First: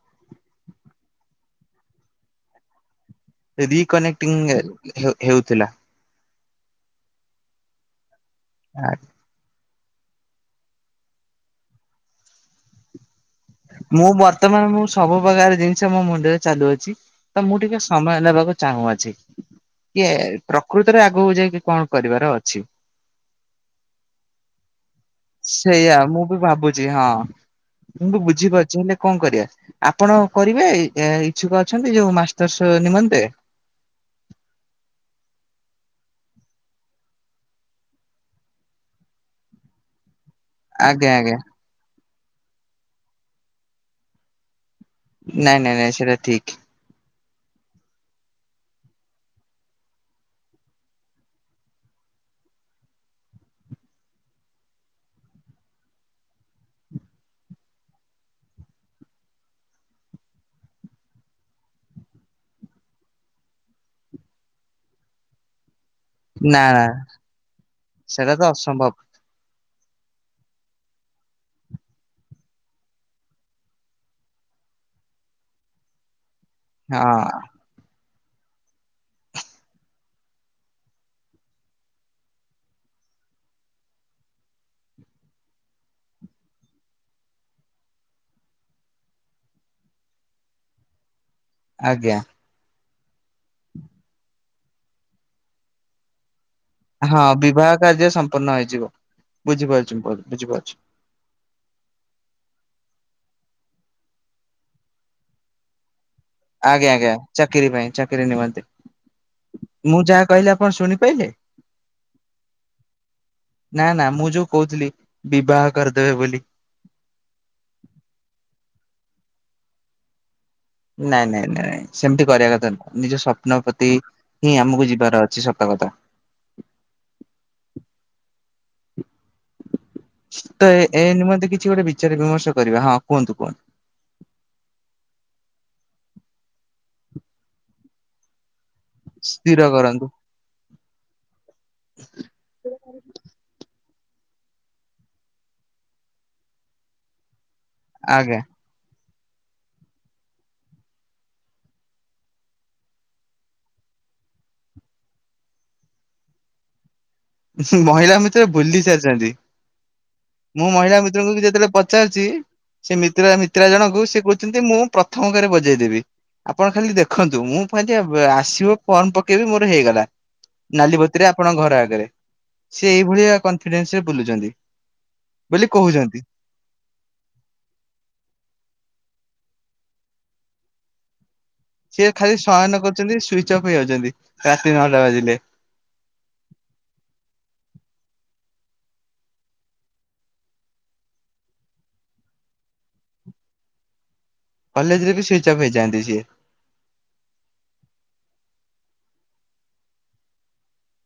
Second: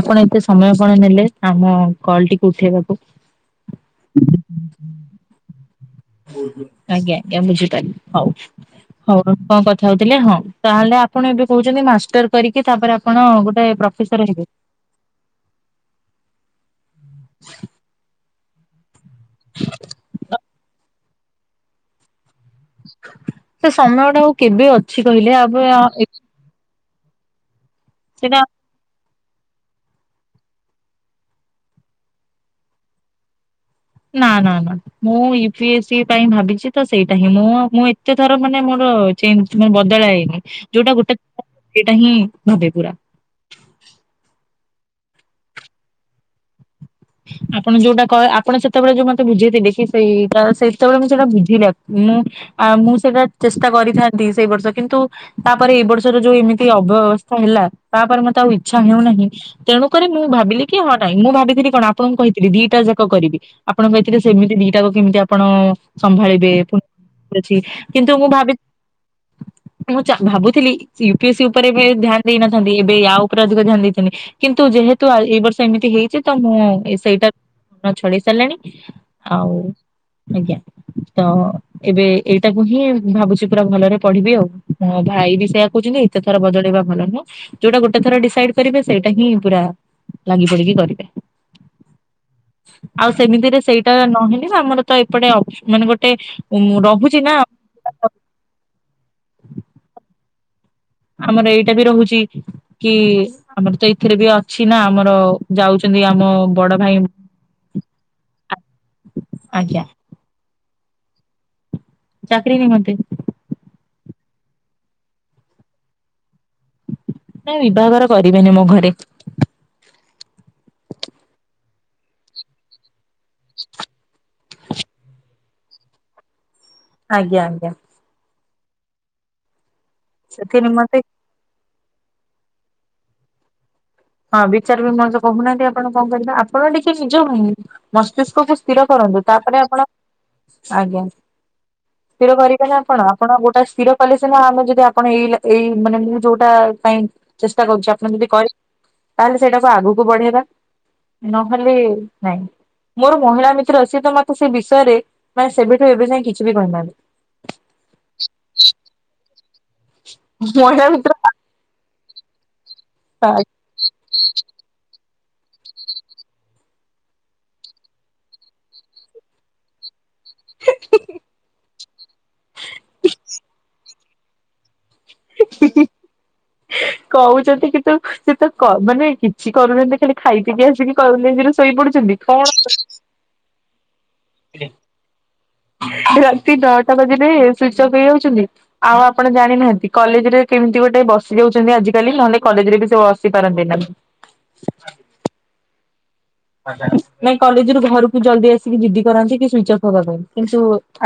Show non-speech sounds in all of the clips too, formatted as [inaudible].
ଆପଣ ଏତେ ସମୟ କଣ ନେଲେ ଆମ କଲ ଟିକୁ ଉଠେଇବାକୁ। ରିକନେକ୍ଟିଂ ହେଉ ହେଉଥିଲା। ଆଜ୍ଞା ଆଜ୍ଞା ବୁଝିପାରିଲି ହଉ। ଆ ହଉ କଣ କଥା ହଉଥିଲେ ହଁ ତାହେଲେ ଆପଣ ଏବେ କହୁଛନ୍ତି ମାଷ୍ଟର କରିକି ତାପରେ ଆପଣ ଗୋଟେଏ ମୁଁ ବର୍ତ୍ତମାନ ମୁଁ ସବୁ ପ୍ରକାର ଜିନିଷ ମୋ ମୁଣ୍ଡରେ ଚାଲୁଅଛି ତ ମୁଁ ଟିକେ ସମୟ ଦବାକୁ ଚାହୁଁ ଅଛି କିଏ ପ୍ରକୃତରେ ଆଗକୁ ଯାଇକି କଣ କରିବାର ଅଛି। ସେ ସମୟ ଟା ଆଉ କେବେ ଅଛି କହିଲେ ଆବେ ସେଇଆା ମୁଁ ବି ଭାବୁଛି ହଁ। ତମକୁ ସେଟା ବୁଝିପାରୁଛି ହେଲେ କଣ କରିବା। ଆପଣ କରିବେ ଇଚଛୁକ ଅଛନ୍ତି ଯୋଉ ମାଷ୍ଟର୍ସ ନିମନ୍ତେ। ନା ନା ନା ମୁଁ ୟୁ ପି ଏସ୍ ସ ପାଇଁ ଭାବିଛି ତ ସେଇଟା ହିଁ ମୁଁ ମୁଁ ଏତେ ଥର ମାନେ ମୋର ଚେଞ୍ଜ ମୁଁ ବଦଳାଇନି ଯୋଉଟା ଆଜ୍ଞା ଗୋଟେ ଆଜ୍ଞା ସେଇଟା ହିଁ ଭାବେ ପୁରା। ନାଇଁ ନାଇଁ ନାଇଁ ସେଟା ଠିକ। [inaudible] ଆପଣ ଯୋଉଟା କହ ଆପଣ ସେତେବେଳେ ଯୋଉ ମତେ ବୁଝେଇଥିଲେ କି ସେଇ ସେତେବେଳେ ମୁଁ ସେଟା ବୁଝିଲି ମୁଁ ଆ ମୁଁ ସେଇଟା ଚେଷ୍ଟା କରିଥାନ୍ତି ସେଇ ବର୍ଷ କିନ୍ତୁ ତାପରେ ଏ ବର୍ଷର ଯୋଉ ଏମିତି ଅବ୍ୟବସ୍ଥା ହେଲା ତାପରେ ମତେ ଆଉ ଇଚ୍ଛା ହେଉନାହିଁ। ତେଣୁକରି ମୁଁ ଭାବିଲି କି ହଁ ନାଇଁ ମୁଁ ଭାବିଥିଲି କଣ ଆପଣଙ୍କୁ କହିଥିଲି ଦିଟା ଯାକ କରିବି ଆପଣ କହିଥିଲେ ସେମିତି ଦିଟା କ କେମିତି ଆପଣ ସମ୍ଭାଳିବେ ନା ପୁ ନା [inaudible] କିନ୍ତୁ ମୁଁ ସେଇଟା ତ ଭାବି ଅସମ୍ଭବ। ମୁଁ ଭାବୁଥିଲି ୟୁପି ଏସ୍ ସି ଉପରେ ଏବେ ଧ୍ୟାନ ଦେଇନଥାନ୍ତି ଏବେ ୟାଉପରେ ଅଧିକ ଧ୍ୟାନ ଦେଇଥାନ୍ତି। କିନ୍ତୁ ଯେହେତୁ ଏଇ ବର୍ଷ ଏମିତି ହେଇଛି ତ ମୁଁ ହଁ ସେଇଟା ଛଡେଇ ସାରିଲାଣି। ଆଉ ଆଜ୍ଞା ତ ଏବେ ଏଇଟାକୁ ହିଁ ଭାବୁଛି ପୁରା ଭଲରେ ପଢିବି ଆଉ ମୋ ଭାଇ ବି ସେଇୟା କହୁଛନ୍ତି। ଏତେ ଥର ବଦଳେଇବା ଭଲ ନୁହଁ ଯୋଉଟା ଗୋଟେ ଥର ଡିସାଇଡ କରିବେ ସେଇଟା ହିଁ ପୁରା। ଲାଗିପଡିକି କରିବେ। ଆଜ୍ଞା। ଆଉ ସେମିତିରେ ସେଇଟା ନହେଲେ ନା ଆମର ତ ଏପଟେ ମାନେ ଗୋଟେ ଉ ରହୁଛି ନା। ପୂର୍ଣ୍ଣ ହେଇଯିବ ବୁଝିପାରୁଛି ମୁଁ ବୁଝିପାରୁଚଛି। ଆମର ଏଇଟା ବି ରହୁଛି। କି ଆମର ତ ଏଥିରେ ବି ଅଛି ନା ଆମର ଯାଉଛନ୍ତି ଆମ ବଡ ଆଜ୍ଞା ଭାଇ ଆଜ୍ଞା ଚାକିରି ପାଇଁ ଚାକିରି ନିମନ୍ତେ ଆଜ୍ଞା ମୁଁ ଯାହା କହିଲି ଆପଣ ଶୁଣିପାଇଲେ? ଚାକିରି ନିମନ୍ତେ। ନା ନା ମୁଁ ଯୋଉ କହୁଥିଲି ବିବାହ କରିଦେବେ ବୋଲି। ନା ବିବାହଘର କରିବେନି ମୋ ଘରେ। ନାଇଁ ନାଇଁ ନାଇଁ ସେମିତି କରିଆ କଥା ନୁହଁ ନିଜ ସ୍ୱପ୍ନ ପ୍ରତି ହିଁ ଆମୁକୁ ଯିବାର ଅଛି ସତ କଥା। ଆଜ୍ଞା ଆଜ୍ଞା। ସେଥି ତ ନିମନ୍ତେ ଏ-ଏ ନିମନ୍ତେ କିଛି ଗୋଟେ ବିଚାର ବିମର୍ଶ କରିବା ହଁ କୁହନ୍ତୁ କୁହନ୍ତୁ। ହଁ ବିଚାର ବିମର୍ଶ କହୁନାହାନ୍ତି ଆପଣ କଣ କରିବା ଆପଣ ଟିକେ ନିଜ ମସ୍ତିଷ୍କକୁ ସ୍ଥିର କରନ୍ତୁ ତାପରେ ସ୍ଥିର ଆପଣ କରନ୍ତୁ ଆଜ୍ଞା। ସ୍ଥିର କରିବେ ହିଁ ଆପଣ ଆପଣ ଗୋଟା ସ୍ଥିର କଲେ ସିନା ଆମେ ଯଦି ଆପଣ ଏଇ ଏଇ ମାନେ ମୁଁ ଯୋଉଟା ପାଇଁ ଚେଷ୍ଟା କରୁଛି ଆପଣ ଯଦି ଆଜ୍ଞା କ ତାହେଲେ ସେଇଟାକୁ ଆଗୁକୁ ବଢେଇବା ନହେଲେ ନାଇଁ। ମୋର ମହିଳା ମିତ୍ର ସିଏ ତ ମତେ ସେ ବିଷୟରେ ମାନେ ସେବେଠୁ ଏବେଯାଏଁ କିଛି ବି କହିନାହାନ୍ତି। ମହିଳା ମିତ୍ର ଭୁଲି ସାରିଛନ୍ତି ମୁଁ ମଇଳା ମହିଳା ଭିତରେ ମିତ୍ରଙ୍କୁ ଯେତେବେଳେ ପ ପଚାରଚି ସେ ଆଶା। ମିତ୍ରା ମିତ୍ରା ଜଣଙ୍କୁ ସେ କହୁଛନ୍ତି ମୁଁ ପ୍ରଥମ କରେ ବଜେଇଦେବି। ଆପଣ ଖାଲି ଦେଖନ୍ତୁ ମୁଁ ପୁଣି ଯଦି ଆସିବ ଫର୍ମ ପକେଇବି ମୋର ହେଇଗଲା। ନାଲି ବତିରେ ଆପଣଙ୍କ ଘର ଆଗରେ। ସେ ଏଇଭଳିଆ କନଫିଡେନ୍ସ ରେ ବୁଲୁଛନ୍ତି ବୋଲି କହୁଛନ୍ତି। [inaudible] କହୁଛନ୍ତି କିନ୍ତୁ ସେତ କ ମାନେ କିଛି କରୁନାହାନ୍ତି ଖାଲି ଖାଇ ପିକି ଆସିକି କଲେଜ ରେ ଶୋଇପଡୁଛନ୍ତି କଣ ଚପ ହେଇଯାଉଛନ୍ତି ରାତି ନଅଟା ବାଜିଲେ। ରାତି ନଅଟା ବାଜିଲେ ସୁଇଚ ଅଫ୍ ହେଇଯାଉଛନ୍ତି? ଆଉ ଆପଣ ଜାଣିନାହାନ୍ତି, କଲେଜ ରେ କେମିତି ଗୋଟେ ବସି ଯାଉଛନ୍ତି ଆଜିକାଲି ନହେଲେ କଲେଜରେ ବି ସେ ବସି ପାରନ୍ତି ନାହିଁ। କଲେଜରେ ବି ସୁଇଚ ଅପ୍ ହେଇଯାଆନ୍ତି ସିଏ? ନାଇ କଲେଜ ରୁ ଘରକୁ ଜଲଦି ଆସିକି ଜିଦ୍ଦି କରାନ୍ତି କି ସୁଇଚ ଅଫ୍ ହବା ପାଇଁ, କିନ୍ତୁ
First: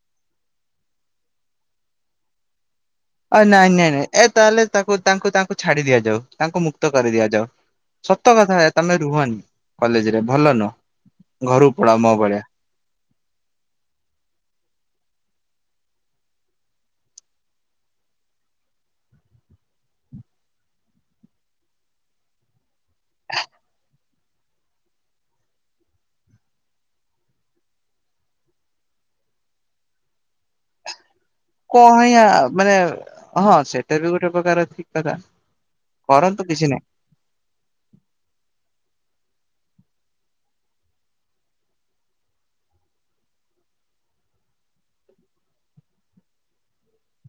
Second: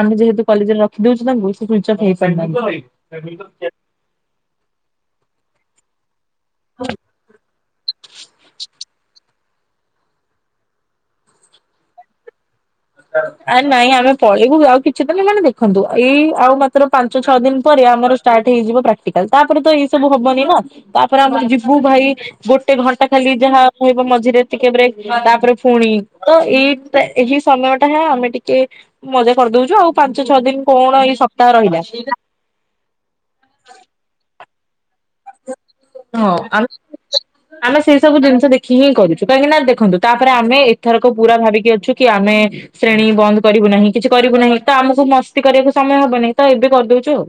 ଆମେ ଯେହେତୁ କଲେଜରେ ରଖିଦଉଛୁ ତାଙ୍କୁ ସେ ସୁଇଚ୍ ଅପ୍ ହେଇପାରୁନାହାନ୍ତି। ଅ ନାଇଁ ନାଇଁ ନାଇଁ ଏ ତାହେଲେ ତାକୁ ତାଙ୍କୁ ତାଙ୍କୁ ଛାଡି ଦିଆଯାଉ। ତାଙ୍କୁ ମୁକ୍ତ କରି ଦିଆଯାଉ ସତ କଥା ତମେ ରୁହନି। କଲେଜ ରେ ଭଲ ନୁହ, ଘରୁକୁ ପଳାଅ ମୋ ଭଳିଆ। ଆରେ ନାଇଁ ଆମେ ପଳେଇବୁ ଆଉ କିଛି ଦିନି ମାନେ ଦେଖନ୍ତୁ ଏଇ ଆଉ ମାତ୍ର ପାଞ୍ଚ ଛଅ ଦିନ ପରେ ଆମର ଷ୍ଟାର୍ଟ ହେଇଯିବ ପ୍ରାକ୍ଟିକାଲ, ତାପରେ ତ ଏଇ ସବୁ ହବନି ନା ତାପରେ ଆମେ ଯିବୁ ଭାଇ ଗୋଟେ ଘଣ୍ଟା ଖାଲି ଯାହା ରହିବ ମଝିରେ ଟିକେ ବ୍ରେକ ତାପରେ ପୁଣି ତ ଏଇ ଟା ଏହି ସମୟ ଟା ହେ ଆମେ ଟିକେ ମଜା କରିଦଉଛୁ ଆଉ ପାଞ୍ଚ ଛଅ ଦିନ କଣ ଏଇ ସ କଣ ୟା ମାନେ ହଁ ସେଇଟା ବି ଗୋଟେ ପ୍ରକାର ଠିକ କଥା। ହଁ କରନ୍ତୁ ଆ କିଛି ନାହିଁ। ଆମେ ସେଇ ସବୁ ଜିନିଷ ଦେଖି ହିଁ କରିଛୁ, କାହିଁକି ନା ଦେଖନ୍ତୁ ତାପରେ ଆମେ ଏଥରକ ପୁରା ଭାବିକି ଅଛୁ କି ଆମେ ଶ୍ରେଣୀ ବନ୍ଦ କରିବୁ ନାହିଁ, କିଛି କରିବୁ ନାହିଁ ତ ଆମକୁ ମସ୍ତି କରିବାକୁ ସମୟ ହବ ନାହିଁ ତ ଏବେ କରିଦଉଛୁ ଆଉ।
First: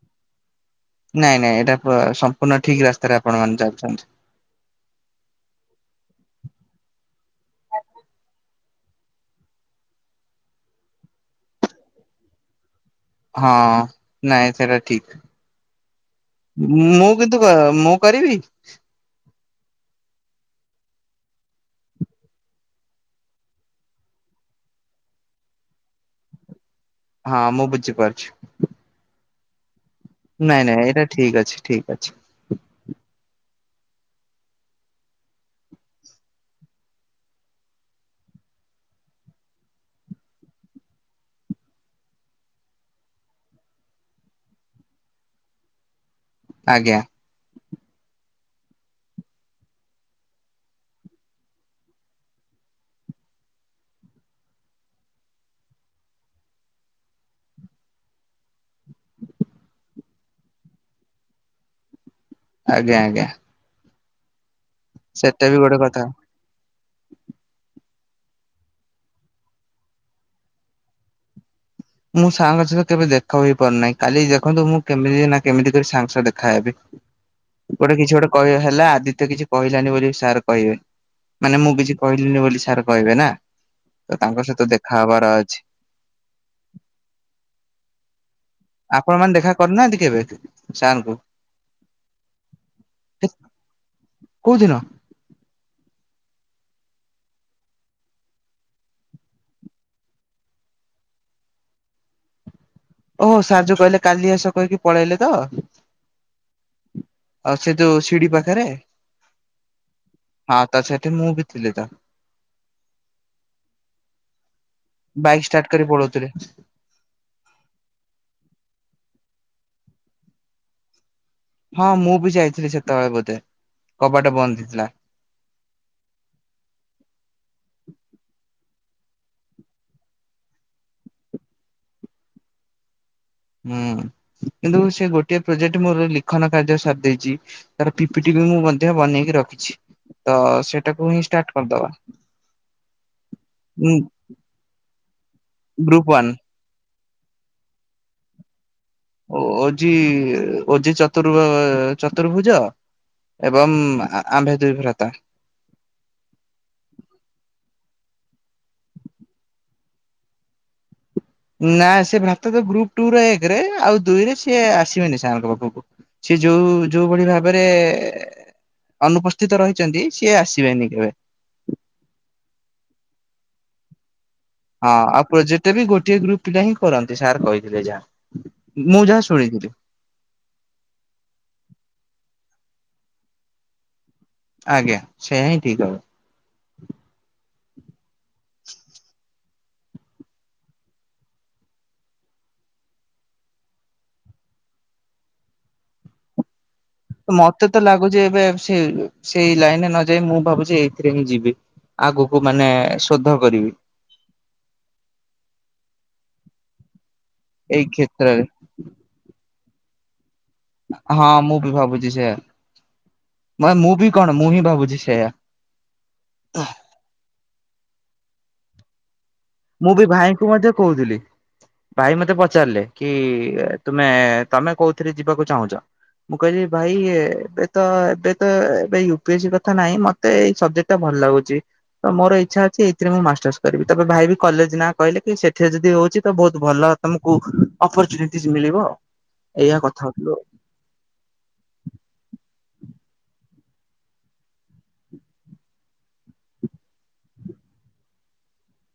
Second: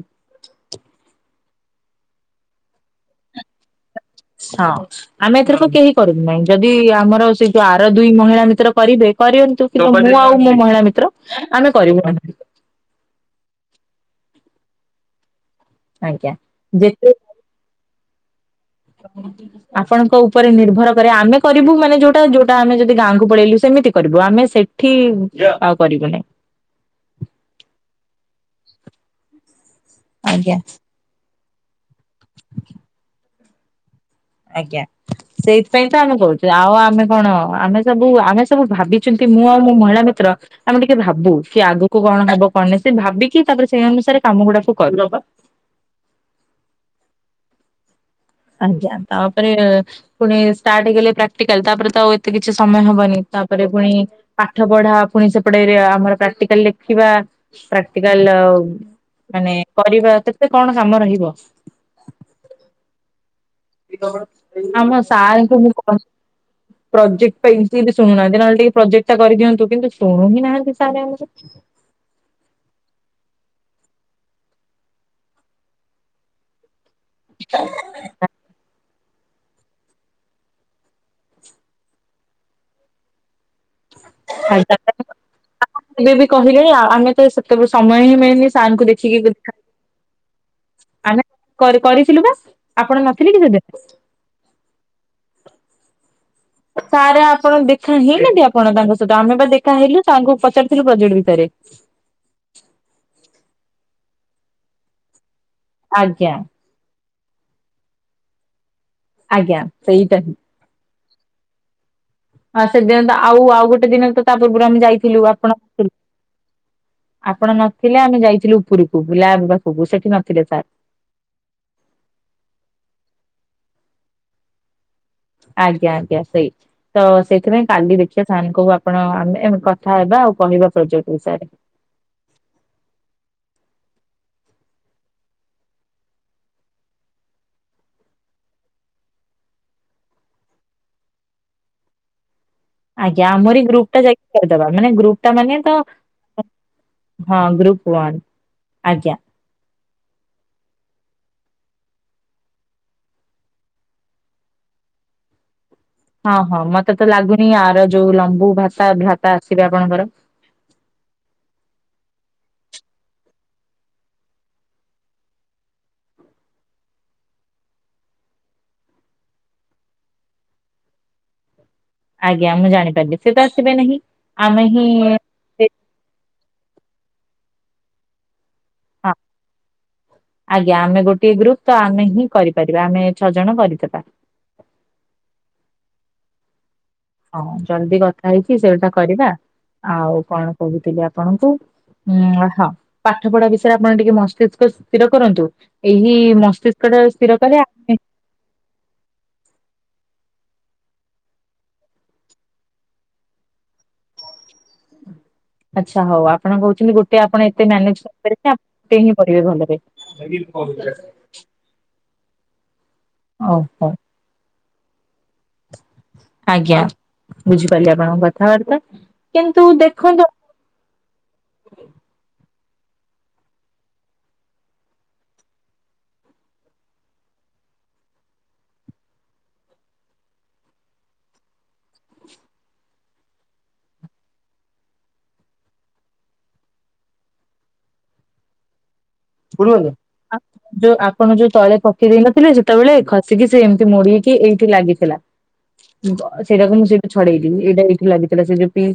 ନାଇଁ ନାଇଁ ଏଇଟା ପ ସମ୍ପୂର୍ଣ୍ଣ ଠିକ ରାସ୍ତାରେ ଆପଣମାନେ ଯାଉଛନ୍ତି। ହଁ। ଆମେ ଏଥରକୁ କେହି କରିବୁ ନାହିଁ, ଯଦି ଆମର ସେଇ ଯଉ ଆର ଦୁଇ ମହିଳା ମିତ୍ର କରିବେ କରିଅନ୍ତୁ। କିନ୍ତୁ ମୁଁ ଆଉ ମୋ ମହିଳା ମିତ୍ର ଆମେ କରିବୁ ନାହିଁ। ହଁ ନାଇଁ ସେଟା ଠିକ, ଆଜ୍ଞା ଯେତେ ମୁଁ କି ନ୍ତୁ ମୁଁ କରିବି। [inaudible] ଆପଣଙ୍କ ଉପରେ ନିର୍ଭର କରେ, ଆମେ କରିବୁ ମାନେ ଯୋଉଟା ଯୋଉଟା ଆମେ ଯଦି ଗାଁକୁ ପଳେଇଲୁ ସେମିତି କରିବୁ, ଆମେ ସେ ଠି ଆଉ କରିବୁ ନାହିଁ। ହଁ ମୁଁ ବୁଝିପାରୁଛୁ। ଆଜ୍ଞା ନାଇଁ ନାଇଁ ଏଇଟା ଠିକ୍ ଅଛି ଠିକ୍। ଆଜ୍ଞା। ସେଇଥିପାଇଁ ତ ଆମେ କହୁଛୁ, ଆଉ ଆମେ କଣ ଆମେ ସବୁ ଆମେ ସବୁ ଭାବିଛନ୍ତି ମୁଁ ଆଉ ମୋ ମହିଳା ମିତ୍ର ଆମେ ଟିକେ ଭାବୁ କି ଆଗକୁ କଣ ହବ କଣ ନାଇଁ ସେ ଭାବିକି ତାପରେ ସେଇ ଅନୁସାରେ କାମ ଗୁଡାକୁ କରୁ। ଆଜ୍ଞା। ଆଜ୍ଞା ତାପରେ ପୁଣି ଷ୍ଟାର୍ଟ ହେଇଗଲେ ପ୍ରାକ୍ଟିକାଲ ତାପରେ ତ ଆଉ ଏତେ କିଛି ସମୟ ହବନି, ତାପରେ ପୁଣି ପାଠ ପଢା ପୁଣି ସେପଟେଇରେ ଆମର ପ୍ରାକ୍ଟିକାଲ ଲେଖିବା, ପ୍ରାକ୍ଟିକାଲ ମାନେ କରିବା କେତେ କଣ କାମ ରହିବ। ଆଜ୍ଞା ଆଜ୍ଞା। ଆମ ସେଟା ବି ସାରଙ୍କୁ ମୁଁ ଗୋଟେ କ କଥା। ପ୍ରୋଜେକ୍ଟ ପାଇଁତି ଶୁଣୁନାହାନ୍ତି ନହେଲେ ଟିକେ ପ୍ରୋଜେକ୍ଟା କରିଦିଅନ୍ତୁ କିନ୍ତୁ ଶୁଣୁ ହି ନାହାନ୍ତି ସାର୍ ଆମର। ମୁଁ ସାରଙ୍କ ସହିତ କେବେ ଦେଖା ହୋଇ ପାରୁନାହିଁ, କାଲି ଦେଖନ୍ତୁ ମୁଁ କେମିତି ନା କେମିତି କରି ସାରଙ୍କ ସହ ଦେଖାହବି। ଗୋଟେ କିଛି ଗୋଟେ କହ ହେଲା ଆଦିତ୍ୟ କିଛି କହିଲାନି ବୋଲି ସାର୍ କହିବେନି ମାନେ ମୁଁ କିଛି କହିଲିନି ବୋଲି ସାର୍ କହିବେ ନା। ତ ତାଙ୍କ ସହିତ ଦେଖାହବାର ଅଛି। କେବେ ବି କହିଲେ ଆଉ ଆମେ ତ ସେତେବେ ସମୟ ହିଁ ମିଳନି। ସାର୍ ଙ୍କୁ ଆପଣ ଦେଖିକି ମାନେ ଦେଖା କରୁନାହାନ୍ତି କେବେ ସାରଙ୍କୁ? ଆ କରିଥିଲୁ ବା। ଆପଣ ନଥିଲେ କି ସେ ଦିନ। କୋଉଦିନ। ସାର୍ ଆପଣ ଦେଖା ହେଇଲେହାନ୍ତି ଆପଣ ତାଙ୍କ ସହିତ ଆମେ ବା ଦେଖା ହେଇଲୁ ତାଙ୍କୁ ପଚାରିଥିଲୁ ପ୍ରୋଜେକ୍ଟ ବିଷୟରେ। ଓହୋ ସାଜୁ କହିଲେ କାଲି ଆସ କହିକି ପଳେଇଲେ ତ। ଆଜ୍ଞା ଆଉ ସେ ତୋ ଶିଢି ପାଖରେ। ଆଜ୍ଞା ସେଇଟା ହଁ ତା ସେ ମୁଁ ବି ଥିଲି ତା। ହଁ ସେଦିନ ତ ଆଉ ଆଉ ଗୋଟେ ଦିନ ତ ତା ପୂର୍ବରୁ ଆମେ ଯାଇଥିଲୁ ବାଇକ୍ ଷ୍ଟାର୍ଟ କରି ଆପଣକୁଁ। ପଳଉଥିଲେ ଆପଣ ନଥିଲେ ଆମେ ଯାଇଥିଲୁ ଉପରକୁ ବୁଲାବ ପାଖକୁ ସେଠି ନଥିଲେ ସାର୍। ହଁ ମୁଁ ବି ଯାଇଥିଲି ସେତେବେଳେ ବୋଧେ କବାଟ ବନ୍ଦ ହେଇଥିଲା। ଆଜ୍ଞା ଆଜ୍ଞା ସେଇ। ତ ସେଇଥିପାଇଁ କାଲି ଦେଖିବା ସାନଙ୍କୁ ଆପଣ ଆେ କଥା ହେବା ଆଉ କହିବା ପ୍ରୋଜେକ୍ଟ ବିଷୟରେ। ହୁଁ କିନ୍ତୁ ସେ ଗୋଟିଏ ପ୍ରୋଜେକ୍ଟ ମୋର ଲିଖନ କାର୍ଯ୍ୟ ସାରି ଦେଇେଛି। ତାର ପିପିଟି ବିି ମୁଁ ମଧ୍ୟ ବନେଇକି ରଖିଛି। ତ ସେଟାକୁ ହିଁ ଷ୍ଟାର୍ଟ କରିଦବା। ଆଜ୍ଞା ଆମର ଏଇ ଗ୍ରୁପ ଟା ଯାଇକି କରିଦବା ମାନେ ଗ୍ରୁପ ଟା ମାନେ ତ। Group one. ହଁ ଗ୍ରୁପ ୱାନ୍ ଆଜ୍ଞା। ଓ ଅଜି ଓଜି ଚତୁର୍ଭ ଚତୁର୍ଭୁଜ। ଏବଂ ଆମ୍ଭେ ଦୁଇ ଭ୍ରତା। ହଁ ହଁ ମତେ ତ ଲାଗୁନି ଆର ଯୋଉ ଲମ୍ବୁ ଭତା ଭାତା ଆସିବେ ଆପଣଙ୍କର। ନା ସେ ଭ୍ରାତ ତ ଗ୍ରୁପ ଟୁ ର ଏକରେ ଆଉ ଦୁଇରେ ସିଏ ଆସିବେନି ସେଙ୍କ ପାଖକୁ। ସେି ଯୋଉ ଯୋଉ ଭଳି ଭାବରେ। ଅନୁପସ୍ଥିତ ରହିଛନ୍ତି ସିଏ ଆସିବେନି କେବେ। ଆଜ୍ଞା ମୁଁ ଜାଣି ପାରିଲି ସେ ତ ଆସିବେ ନାହିଁ। ଆମେ ହିଁ ହଁ ଆଉ ସେ- ପ୍ରୋଜେକ୍ଟ ବି ଗୋଟିଏ ଗ୍ରୁପ ପିଲା ହିଁ କରନ୍ତି ସାର୍ କହିଥିଲେ ଯାହା। ମୁଁ ହଁ ଯାହା ଶୁଣିଥିଲି। ଆଜ୍ଞା ଆମେ ଗୋଟଏ ଗ୍ରୁପ ତ ଆମେ ହିଁ କରିପାରିବା ଆମେ ଛଅ ଜଣ କରିଦେବା। ଆଜ୍ଞା ସେଇୟା ହିଁ ଠିକ ହବ। ହଁ ଜଲଦି କଥା ହେଇଛି ସେଗଟା କରିବା ଆଉ କଣ କହୁଥିଲି ଆପଣଙ୍କୁ। ଉଁ ହଁ ପାଠ ପଢା ବିଷୟରେ ଆପଣ ଟିକେ ମସ୍ତିଷ୍କ ସ୍ଥିର କରନ୍ତୁ ଏହି ମସ୍ତିଷ୍କ ଇ ହବ। ସ୍ଥିରକ ମତେ ଆ ତ ଲାଗୁଛି ଏବେ ସେ ସେଇ ଲାଇନରେ ନ ଯାଇ ମୁଁ ଭାବୁଛି ଏଇଥିରେ ହିଁ ଯିବି ଆଗକୁ ମାନେ ଶୋଧ କରିବି ଆଚ୍ଛା ହଉ ଆପଣ କହୁଛନ୍ତି ଗୋଟେ ଆପଣ ଏତେ ଏଇ ମ୍ୟାନେଜ କ୍ଷେତ୍ରରେ କରିପାରେ ଗଟେ ହିଁ କରିବେ ଭଲରେ ଲି କ ହଁ ମୁଁ ବି ଭାବୁଛି ସେୟା ମ ଓହୋ ମୁଁ ବି କଣ ମୁଁ ହିଁ ଭାବୁଛି ସେୟା ଆଜ୍ଞା ବୁଝିପାରିଲି ଆପଣଙ୍କ କଥାବାର୍ତ୍ତା କିନ୍ତୁ ମୁଁ ବି ଦେଖନ୍ତୁ ଭାଇଙ୍କୁ ମଧ୍ୟ କହୁଥିଲି ଭାଇ ମତେ ପଚାରିଲେ କି ତୁମେ ତମେ କୋଉଥିରେ ଯିବାକୁ ଚାହୁଁଛ ମୁ କ ଭାଇ ଏବେ ତ ଏବେ ତ ଏବେ ୟୁପିଏ ସ କଥା ନାହିଁ ମେ ମତେଇବଜେକ୍ଟା ଭଲ ଲାଗୁଛି ତ ମୋର ଇଚ୍ଛା ଅଛି ଏଇଥିରେ ମୁଁ ମାଷ୍ଟର୍ସ କରିବି ତବେ ଭାଇ କଲେଜ ନାଁ କହିଲେ କି ସେଠରେ ଯଦି ହଉଛି ତ ବହୁତ ଭଲ ତମକୁ ଅପରଚୁନିଟି ମିଳିବ ଏଇଆ ପଠିବ କଥା ହଉଥିଲୁ ଆଉ। ଯୋଉ ଆପଣ ଯୋଉ ତଳେ ପକେଇ ଦେଇେଇ ନଥିଲେ ସେତେବେଳେ ଖସିକି ସେ ଏମିତି ମୋଡକି ଏଇଠି ଲାଗିଥିଲା ସେଇଟାକୁ ମୁଁ ସେଇଠୁ ଛଡେଇଥିଲି ଏଇଟା ଏଇଠି ଲାଗିଥିଲା ସେ ଯୋଉି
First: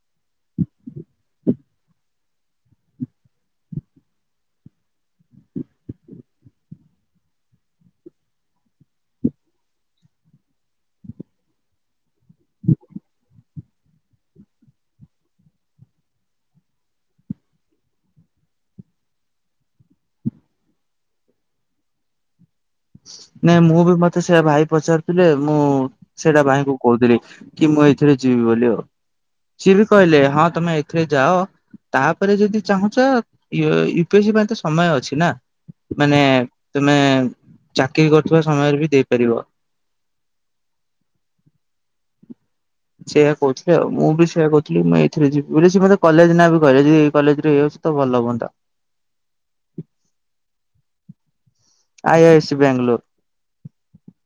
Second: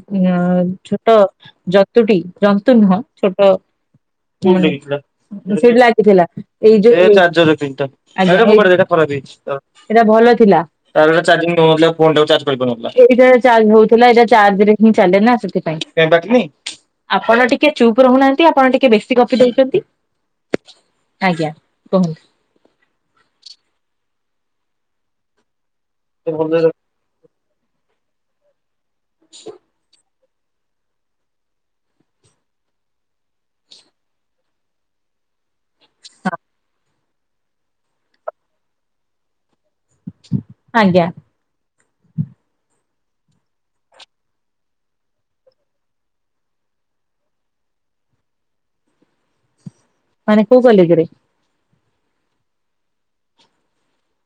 ଛୋଟ ଜନ୍ତୁଟି ଜନ୍ତୁ ନୁହଁ ଛୋଟ ସେଠି ଲାଗିଥିଲା। ଏଇଟା ଭଲ ଥିଲା। [inaudible] ଆପଣ ଟିକେ ଚୁପ୍ ରହୁନାହାନ୍ତି ଆପଣ ଟିକେ ବେଶୀ ଗପି ଦଉଛନ୍ତି। ଆଜ୍ଞା କୁହନ୍ତୁ। ନାଇଁ ମୁଁ ବି ମତେ ସେଇଟା ଭାଇ ପଚାରୁଥିଲେ ମୁଁ ସେଇଟା ଭାଇ ଭଲ କ କହୁଥିଲି କି ମୁଁ ଏଥିରେ ଯିବି ବୋଲି ଆଉ ସିଏ ବି କହିଲେ ହଁ ତମେ ରେ ଯାଅ ତାପରେ ଯଦି ଚାହୁଁଛ ୟୁ ପିଏସ୍ ସି ପାଇଁ ତ ସମୟ ଅଛି ନା ମାନେ ତମେ ଚାକିରି କରୁଥିବା ସମୟରେ ବି ଦେଇପାରିବ। ଆଜ୍ଞା ସେଇଆ କହୁଥିଲେ ଆଉ ମୁଁ ବି ସେଇଆ କହୁଥିଲି ମୁଁ ଏଥିରେ ଯିବି ବୋଲି ମୋତେ କଲେଜ ନା ବି କହିଲେ ଯଦିଇ କଲେଜ ରେଇଯାଉଛି ତ ଭଲ ହୁଅନ୍ତା। ମାନେ କୋଉ କଲେଜ ରେ? I I C Bangalore.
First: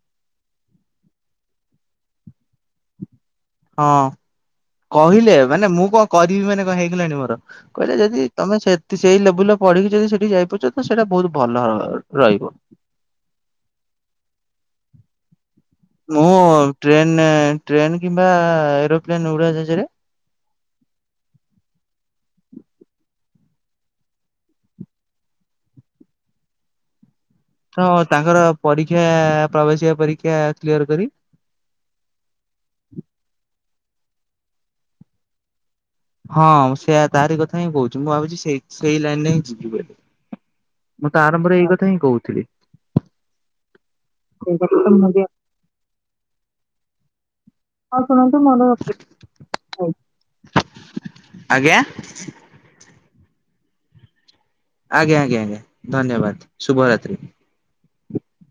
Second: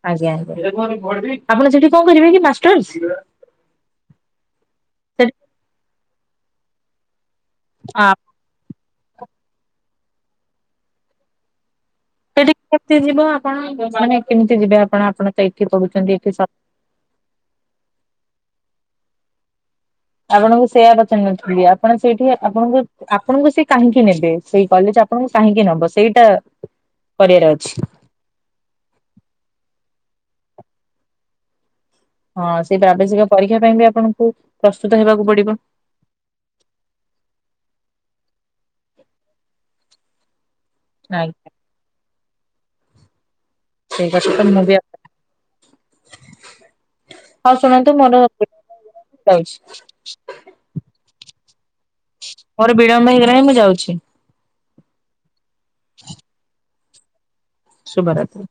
ଆଞ୍ଗା ଆପଣ ସେଠି କଣ କରିବେ କି ମାଷ୍ଟର୍ସ? ହଁ ସେ କହିଲେ ମାନେ ମୁଁ କଣ କରିବି ମାନେ କଣ ହେଇଗଲାଣି ମୋର କହିଲେ ଯଦି ତମେ ସେ ସେଇ ଲେବୁଲରେ ପଢିକି ଯଦି ସେଠି ଯାଇପାରୁଛ ତ ସେଇଟା ବହୁତ ଭଲ ହବ ସେଠି କେମିତି ଯିବ ଆପଣ ମାନେ କେମିତି ଯିବେ ଆପଣ ଆପଣ ତ ଏଇଠି କହୁଛନ୍ତି? ମୁଁ ଟ୍ରେନ ଟ୍ରେନ୍ କିମ୍ବା ଏରୋପ୍ଲେନ୍ ଉଡାଜାହାଜରେ ଆପଣଙ୍କୁ ସେୟା ପଚାରି ନଥିଲି ଆପଣ ସେଇଠି ଆପଣଙ୍କୁ ଆପଣଙ୍କୁ ସେ କାହିଁକି ନେବେ ସେଇ କଲେଜ ଆପଣଙ୍କୁ କାହିଁକି ନେବ ସେଇଟା କରିବାର ଅଛି? ତ ତାଙ୍କର ପରୀକ୍ଷା ପ୍ରବାସିକ ପରୀକ୍ଷା କ୍ଲିୟର କରି ହଁ ସେଇ ପ୍ରବେସିକା ପରୀକ୍ଷା ପାଇଁ ବି ଆପଣଙ୍କୁ ପ୍ରସ୍ତୁତ ହେବାକୁ ପଡିବ? ହଁ ସେୟା ତାରି କଥା ହିଁ କହୁଛି ମୁଁ ଭାବୁଛି ସେ ସେଇ ଲାଇନରେ ହିଁ ଯିବି। ମୁଁ ତ ଆଜ୍ଞା ଆରମ୍ଭରେ ଏଇ କଥା ହିଁ କହୁଥିଲି। ସେଇ ପର୍ୟ୍ଯନ୍ତ ସେଇ ମୁଁ [unintelligible] କଥା ତ ହଁ ଶୁଣନ୍ତୁ ମୋର ଯାଉଛି ଆଜ୍ଞା? ମୋର ବିଳମ୍ବ ହେଇଗଲାଣି ମୁଁ ଯାଉଛି। ଆଜ୍ଞା ଆଜ୍ଞା ଆଜ୍ଞା ଧନ୍ୟବାଦ ଶୁଭରାତ୍ରି। ଶୁଭ ରାତି।